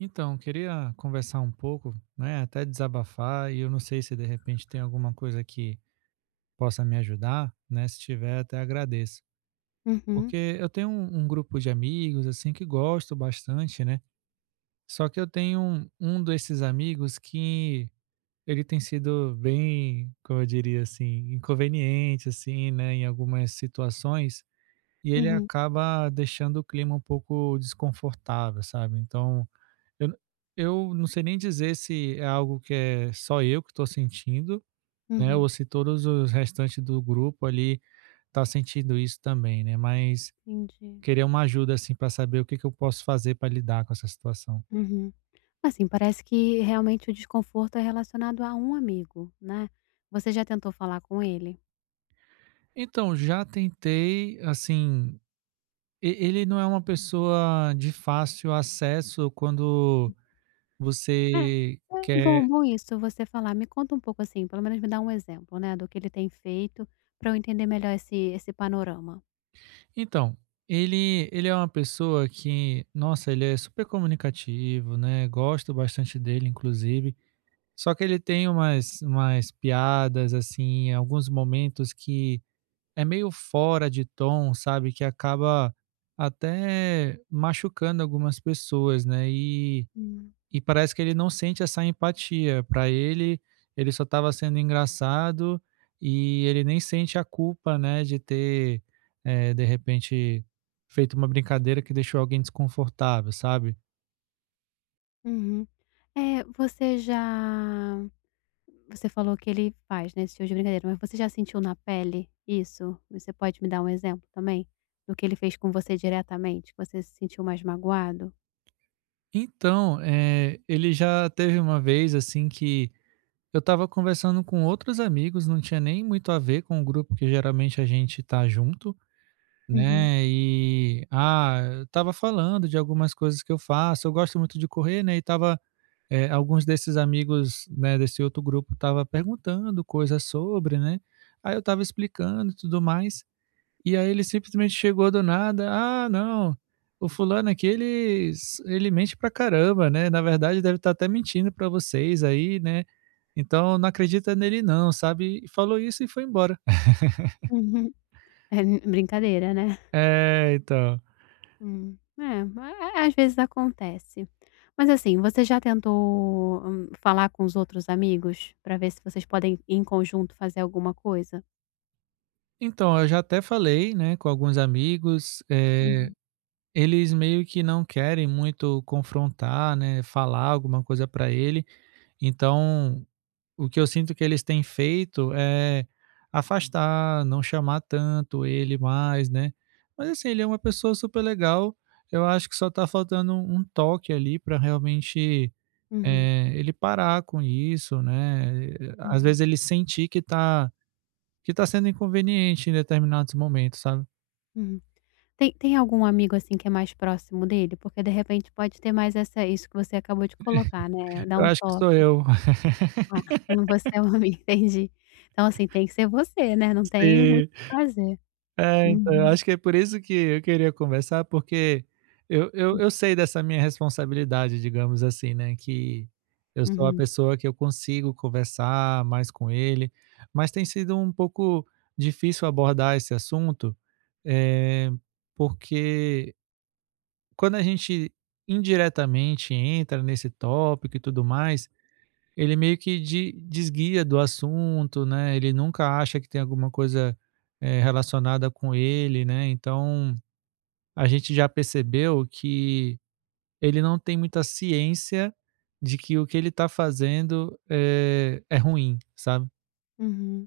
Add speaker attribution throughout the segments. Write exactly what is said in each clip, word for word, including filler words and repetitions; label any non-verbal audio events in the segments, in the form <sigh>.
Speaker 1: Então, queria conversar um pouco, né, até desabafar, e eu não sei se de repente tem alguma coisa que possa me ajudar, né? Se tiver, até agradeço.
Speaker 2: Uhum,
Speaker 1: Porque eu tenho um, um grupo de amigos, assim, que gosto bastante, né? Só que eu tenho um, um desses amigos que ele tem sido bem, como eu diria assim, inconveniente, assim, né, em algumas situações, e ele
Speaker 2: uhum,
Speaker 1: acaba deixando o clima um pouco desconfortável, sabe? Então. Eu eu não sei nem dizer se é algo que é só eu que estou sentindo, né,
Speaker 2: uhum.
Speaker 1: ou se todos os restantes do grupo ali tá sentindo isso também, né, mas
Speaker 2: Entendi.
Speaker 1: queria uma ajuda, assim, para saber o que que eu posso fazer para lidar com essa situação.
Speaker 2: Uhum. Assim, parece que realmente o desconforto é relacionado a um amigo, né. Você já tentou falar com ele?
Speaker 1: Então, já tentei, assim, e ele não é uma pessoa de fácil acesso quando
Speaker 2: É,
Speaker 1: você
Speaker 2: é. Bom,
Speaker 1: quer.
Speaker 2: bom isso você falar. Me conta um pouco, assim, pelo menos me dá um exemplo, né, do que ele tem feito para eu entender melhor esse esse panorama.
Speaker 1: Então, ele ele é uma pessoa que, nossa, ele é super comunicativo, né, gosto bastante dele inclusive, só que ele tem umas umas piadas, assim, alguns momentos que é meio fora de tom, sabe, que acaba até machucando algumas pessoas, né, e
Speaker 2: Hum,
Speaker 1: e parece que ele não sente essa empatia. Para ele, ele só estava sendo engraçado e ele nem sente a culpa, né, de ter, eh, de repente, feito uma brincadeira que deixou alguém desconfortável, sabe.
Speaker 2: uhum. é você já Você falou que ele faz, né, esse tipo de brincadeira, mas você já sentiu na pele isso? Você pode me dar um exemplo também do que ele fez com você diretamente, que você se sentiu mais magoado?
Speaker 1: Então, eh, ele já teve uma vez, assim, que eu estava conversando com outros amigos, não tinha nem muito a ver com o grupo que geralmente a gente tá junto,
Speaker 2: Uhum.
Speaker 1: né, e, ah, eu estava falando de algumas coisas que eu faço, eu gosto muito de correr, né, e estava eh, alguns desses amigos, né, desse outro grupo estava perguntando coisas sobre, né, aí eu estava explicando e tudo mais, e aí ele simplesmente chegou do nada: "Ah, não, o fulano aqui ele s ele mente pra caramba, né, na verdade deve estar até mentindo pra vocês aí, né, então não acredita nele não", sabe, e falou isso e foi embora.
Speaker 2: Uhum. É n brincadeira, né?
Speaker 1: É, então.
Speaker 2: Hum. É, a a- às vezes acontece. Mas assim, você já tentou, hum, falar com os outros amigos para ver se vocês podem em conjunto fazer alguma coisa?
Speaker 1: Então, eu já até falei, né, com alguns amigos, eh.
Speaker 2: Uhum,
Speaker 1: Eles meio que não querem muito confrontar, né, falar alguma coisa para ele, então o que eu sinto que eles têm feito é afastar, não chamar tanto ele mais, né. Mas assim, ele é uma pessoa super legal, eu acho que só tá faltando um um toque ali para realmente,
Speaker 2: uhum,
Speaker 1: eh, ele parar com isso, né, às
Speaker 2: uhum,
Speaker 1: vezes ele sentir que tá que tá sendo inconveniente em determinados momentos, sabe.
Speaker 2: uhum. Tem tem algum amigo, assim, que é mais próximo dele? Porque, de repente, pode ter mais essa isso que você acabou de colocar, né, dar
Speaker 1: Eu
Speaker 2: um
Speaker 1: acho que sou
Speaker 2: toque.
Speaker 1: eu. <laughs>
Speaker 2: "Ah, <laughs> você é um amigo", entendi. Então, assim, tem que ser você, né, não tem muito
Speaker 1: Sim.
Speaker 2: o que fazer.
Speaker 1: É, então,
Speaker 2: Uhum,
Speaker 1: acho que é por isso que eu queria conversar, porque eu eu eu sei dessa minha responsabilidade, digamos assim, né, que eu sou a
Speaker 2: uhum,
Speaker 1: pessoa que eu consigo conversar mais com ele, mas tem sido um pouco difícil abordar esse assunto, eh, porque quando a gente indiretamente entra nesse tópico e tudo mais, ele meio que de desguia do assunto, né, ele nunca acha que tem alguma coisa, eh, relacionada com ele, né, então a gente já percebeu que ele não tem muita ciência de que o que ele está fazendo, eh, é ruim, sabe.
Speaker 2: uhum.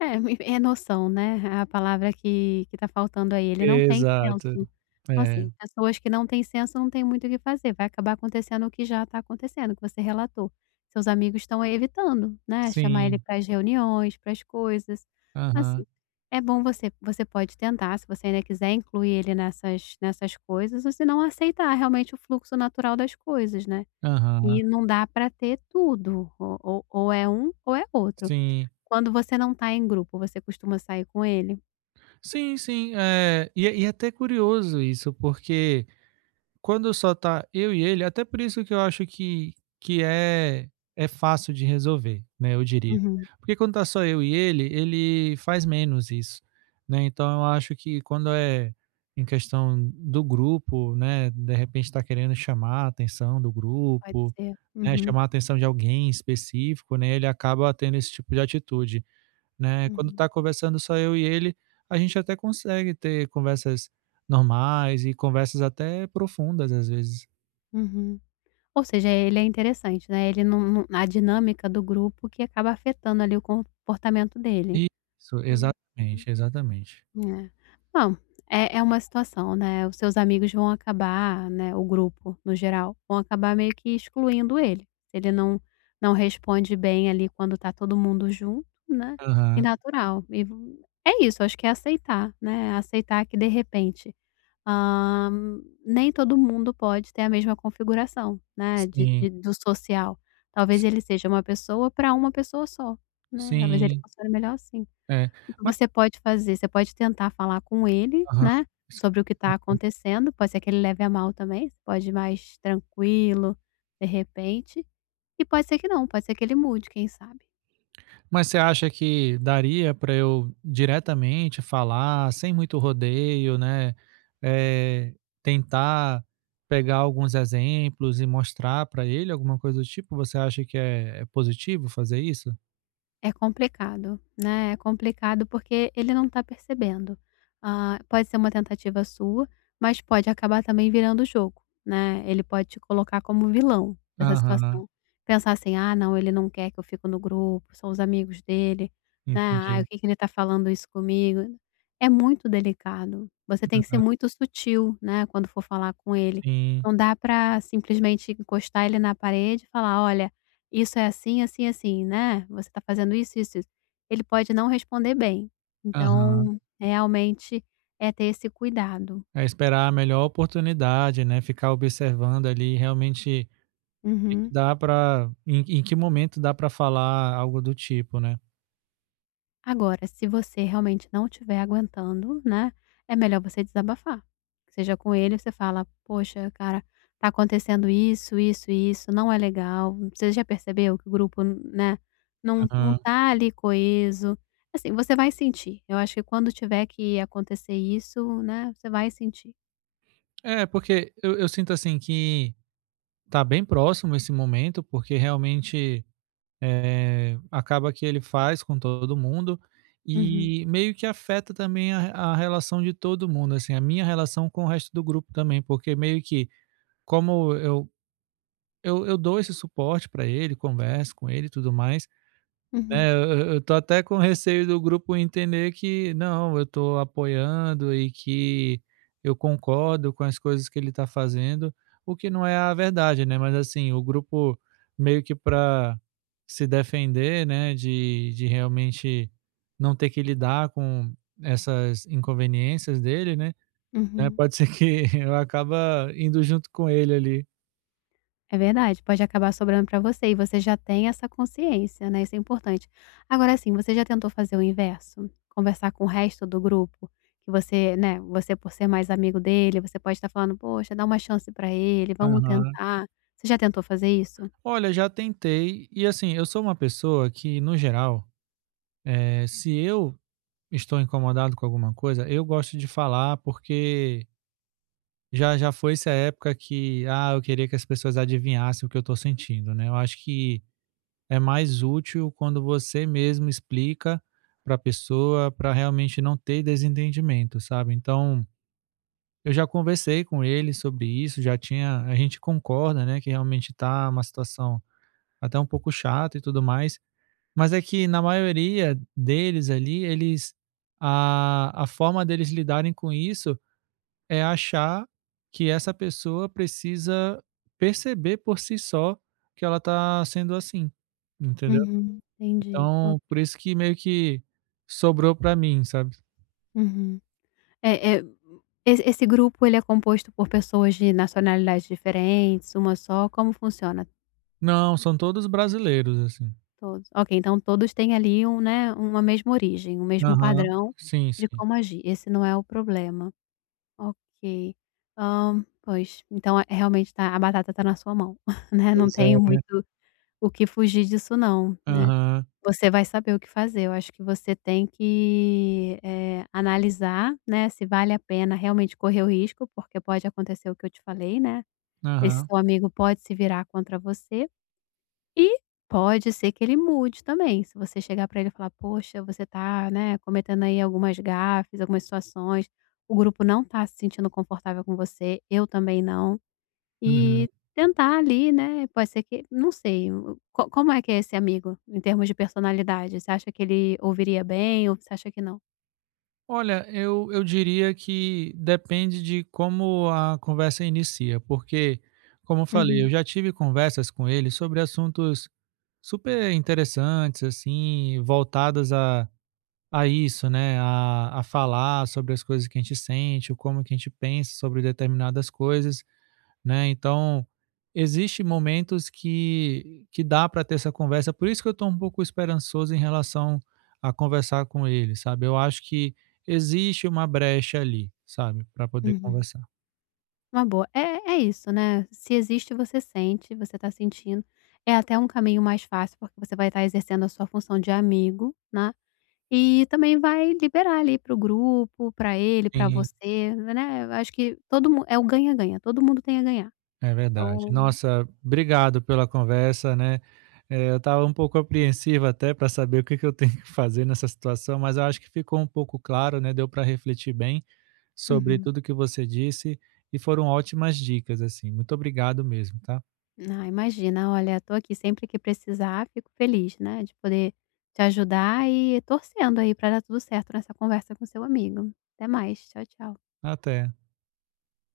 Speaker 2: É. É, me- é noção, né, a palavra que que tá faltando aí, ele não tem
Speaker 1: Exato.
Speaker 2: senso. Então
Speaker 1: É.
Speaker 2: assim, pessoas que não têm senso não têm muito o que fazer, vai acabar acontecendo o que já tá acontecendo, que você relatou. Seus amigos estão aí evitando, né, chamar ele
Speaker 1: Sim.
Speaker 2: para as reuniões, para as coisas. Assim,
Speaker 1: Aham.
Speaker 2: é bom você você pode tentar, se você ainda quiser incluir ele nessas nessas coisas, ou se não aceitar realmente o fluxo natural das coisas, né.
Speaker 1: Aham.
Speaker 2: E não dá para ter tudo, ou ou ou é um ou é outro.
Speaker 1: Sim.
Speaker 2: Quando você não tá em grupo, você costuma sair com ele?
Speaker 1: Sim, sim. Eh, e é e é até curioso isso, porque quando só tá eu e ele até por isso que eu acho que que é é fácil de resolver, né, eu diria.
Speaker 2: Uhum.
Speaker 1: Porque quando tá só eu e ele, ele faz menos isso, né, então eu acho que quando é em questão do grupo, né, de repente tá querendo chamar a atenção do
Speaker 2: Pode
Speaker 1: grupo,
Speaker 2: ser.
Speaker 1: né,
Speaker 2: Uhum,
Speaker 1: chamar a atenção de alguém específico, né, ele acaba tendo esse tipo de atitude né. Quando
Speaker 2: uhum,
Speaker 1: tá conversando só eu e ele, a gente até consegue ter conversas normais e conversas até profundas, às vezes.
Speaker 2: uhum. Ou seja, ele é interessante, né, ele não não a dinâmica do grupo que acaba afetando ali o comportamento dele.
Speaker 1: Isso,
Speaker 2: Hum.
Speaker 1: exatamente, exatamente.
Speaker 2: É. Bom, é é uma situação, né, os seus amigos vão acabar, né, o grupo no geral, vão acabar meio que excluindo ele. Se ele não não responde bem ali quando tá todo mundo junto, né, e
Speaker 1: Aham.
Speaker 2: natural. E v é isso, acho que é aceitar, né, aceitar que de repente, hã, nem todo mundo pode ter a mesma configuração, né, de
Speaker 1: Sim,
Speaker 2: de do social. Talvez
Speaker 1: sim,
Speaker 2: ele seja uma pessoa para uma pessoa só, né, talvez ele
Speaker 1: sim,
Speaker 2: funcione melhor assim.
Speaker 1: é.
Speaker 2: O que
Speaker 1: Mas
Speaker 2: você pode fazer? Você pode tentar falar com ele,
Speaker 1: aham.
Speaker 2: né, sobre o que está
Speaker 1: <unintelligible>
Speaker 2: acontecendo, pode ser que ele leve a mal também, você pode ir mais tranquilo, de repente, e pode ser que não, pode ser que ele mude, quem sabe.
Speaker 1: Mas você acha que daria para eu diretamente falar, sem muito rodeio, né, eh, tentar pegar alguns exemplos e mostrar para ele, alguma coisa do tipo? Você acha que é é positivo fazer isso?
Speaker 2: É complicado, né, é complicado porque ele não tá percebendo. Ah, pode ser uma tentativa sua, mas pode acabar também virando o jogo, né, ele pode te colocar como vilão dessa
Speaker 1: Aham,
Speaker 2: situação. Pensar assim: "Ah não, ele não quer que eu fico no grupo, são os amigos dele, né, Ah, o
Speaker 1: entendi.
Speaker 2: que que ele tá falando isso comigo?". É muito delicado, você tem que ser
Speaker 1: Aham,
Speaker 2: muito sutil, né, quando for falar com ele.
Speaker 1: sim.
Speaker 2: Não dá pra simplesmente encostar ele na parede e falar: "Olha, isso é assim, assim, assim, né, você está fazendo isso, isso, isso. Ele pode não responder bem,
Speaker 1: Aham.
Speaker 2: então realmente é ter esse cuidado.
Speaker 1: É esperar a melhor oportunidade, né, ficar observando ali realmente o que
Speaker 2: Uhum.
Speaker 1: dá para em em que momento dá para falar algo do tipo, né.
Speaker 2: Agora, se você realmente não estiver aguentando, né, é melhor você desabafar, seja com ele, você fala: "Poxa, cara, tá acontecendo isso, isso isso, não é legal, você já percebeu que o grupo, né, não não
Speaker 1: Aham.
Speaker 2: tá ali coeso", assim, você vai sentir, eu acho que quando tiver que acontecer isso, né, você vai sentir.
Speaker 1: É, porque eu eu sinto assim que tá bem próximo esse momento, porque realmente, eh, acaba que ele faz com todo mundo,
Speaker 2: Uhum,
Speaker 1: e meio que afeta também a a relação de todo mundo, assim, a minha relação com o resto do grupo também, porque meio que como eu eu eu dou esse suporte para ele, converso com ele e tudo mais,
Speaker 2: uhum,
Speaker 1: né, eu eu eu tô até com receio do grupo entender que não, eu tô apoiando e que eu concordo com as coisas que ele tá fazendo, o que não é a verdade, né, mas assim, o grupo meio que para se defender, né, de de realmente não ter que lidar com essas inconveniências dele, né, eh,
Speaker 2: uhum.
Speaker 1: pode ser que <laughs> eu acaba indo junto com ele ali.
Speaker 2: É verdade, pode acabar sobrando pra você e você já tem essa consciência, né, isso é importante. Agora assim, você já tentou fazer o inverso? Conversar com o resto do grupo? Que você, né, você por ser mais amigo dele, você pode estar falando: "Poxa, dá uma chance pra ele, vamos
Speaker 1: Aham.
Speaker 2: tentar". Você já tentou fazer isso?
Speaker 1: Olha, já tentei e, assim, eu sou uma pessoa que, no geral Eh, se eu estou incomodado com alguma coisa, eu gosto de falar porque já já foi essa época que, ah, eu queria que as pessoas adivinhassem o que eu estou sentindo, né? Eu acho que é mais útil quando você mesmo explica para a pessoa, para realmente não ter desentendimento, sabe? Então, eu já conversei com ele sobre isso, já tinha, a gente concorda, né, que realmente tá uma situação até um pouco chata e tudo mais. Mas é que na maioria deles ali, eles a a forma deles lidarem com isso é achar que essa pessoa precisa perceber por si só que ela tá sendo assim, entendeu?
Speaker 2: Uhum, entendi.
Speaker 1: Então,
Speaker 2: Ok.
Speaker 1: por isso que meio que sobrou pra mim, sabe?
Speaker 2: Uhum. É é esse esse grupo ele é composto por pessoas de nacionalidades diferentes, uma só, como funciona?
Speaker 1: Não, são todos brasileiros, assim.
Speaker 2: Todos. Ok, então todos têm ali um, né, uma mesma origem, um mesmo
Speaker 1: Aham.
Speaker 2: padrão
Speaker 1: Sim,
Speaker 2: de
Speaker 1: sim.
Speaker 2: como agir. Esse não é o problema. Ok. Hã, pois, então é realmente tá a batata tá na sua mão, <laughs> né, não
Speaker 1: Pois é,
Speaker 2: tem
Speaker 1: né?
Speaker 2: muito o que fugir disso não, né.
Speaker 1: Aham,
Speaker 2: Você vai saber o que fazer. Eu acho que você tem que, eh, analisar, né, se vale a pena realmente correr o risco, porque pode acontecer o que eu te falei, né, esse
Speaker 1: aham.
Speaker 2: seu amigo pode se virar contra você. E pode ser que ele mude também, se você chegar para ele e falar: "Poxa, você tá, né, cometendo aí algumas gafes, algumas situações, o grupo não tá se sentindo confortável com você, eu também não",
Speaker 1: Uhum.
Speaker 2: e tentar ali, né, pode ser que não sei, o co como é que é esse amigo em termos de personalidade? Você acha que ele ouviria bem ou você acha que não?
Speaker 1: Olha, eu eu diria que depende de como a conversa inicia, porque, como eu falei, eu
Speaker 2: Uhum,
Speaker 1: já tive conversas com ele sobre assuntos super interessantes, assim, voltadas a a isso, né, a a falar sobre as coisas que a gente sente, ou como que a gente pensa sobre determinadas coisas né? Então, existe momentos que que dá para ter essa conversa. Por isso que eu estou um pouco esperançoso em relação a conversar com ele, sabe? Eu acho que existe uma brecha ali, sabe, para poder
Speaker 2: uhum.
Speaker 1: conversar.
Speaker 2: Uma boa. É é isso, né, se existe você sente, você tá sentindo, é até um caminho mais fácil, porque você vai estar exercendo a sua função de amigo, né, E também vai liberar ali para o grupo, para ele, para
Speaker 1: Sim,
Speaker 2: você, né, eu acho que todo mundo é o ganha-ganha, todo mundo tem a ganhar.
Speaker 1: é verdade.
Speaker 2: Então
Speaker 1: Nossa, obrigado pela conversa, né? Eh, eu estava um pouco apreensivo até para saber o que que eu <laughs> tenho que fazer nessa situação, mas eu acho que ficou um pouco claro, né? Deu para refletir bem sobre
Speaker 2: uhum.
Speaker 1: tudo que você disse e foram ótimas dicas, assim. Muito obrigado mesmo, tá?
Speaker 2: Ah, imagina, olha, tô aqui sempre que precisar, fico feliz, né, de poder te ajudar e torcendo aí para dar tudo certo nessa conversa com seu amigo. Até mais, tchau, tchau.
Speaker 1: Até.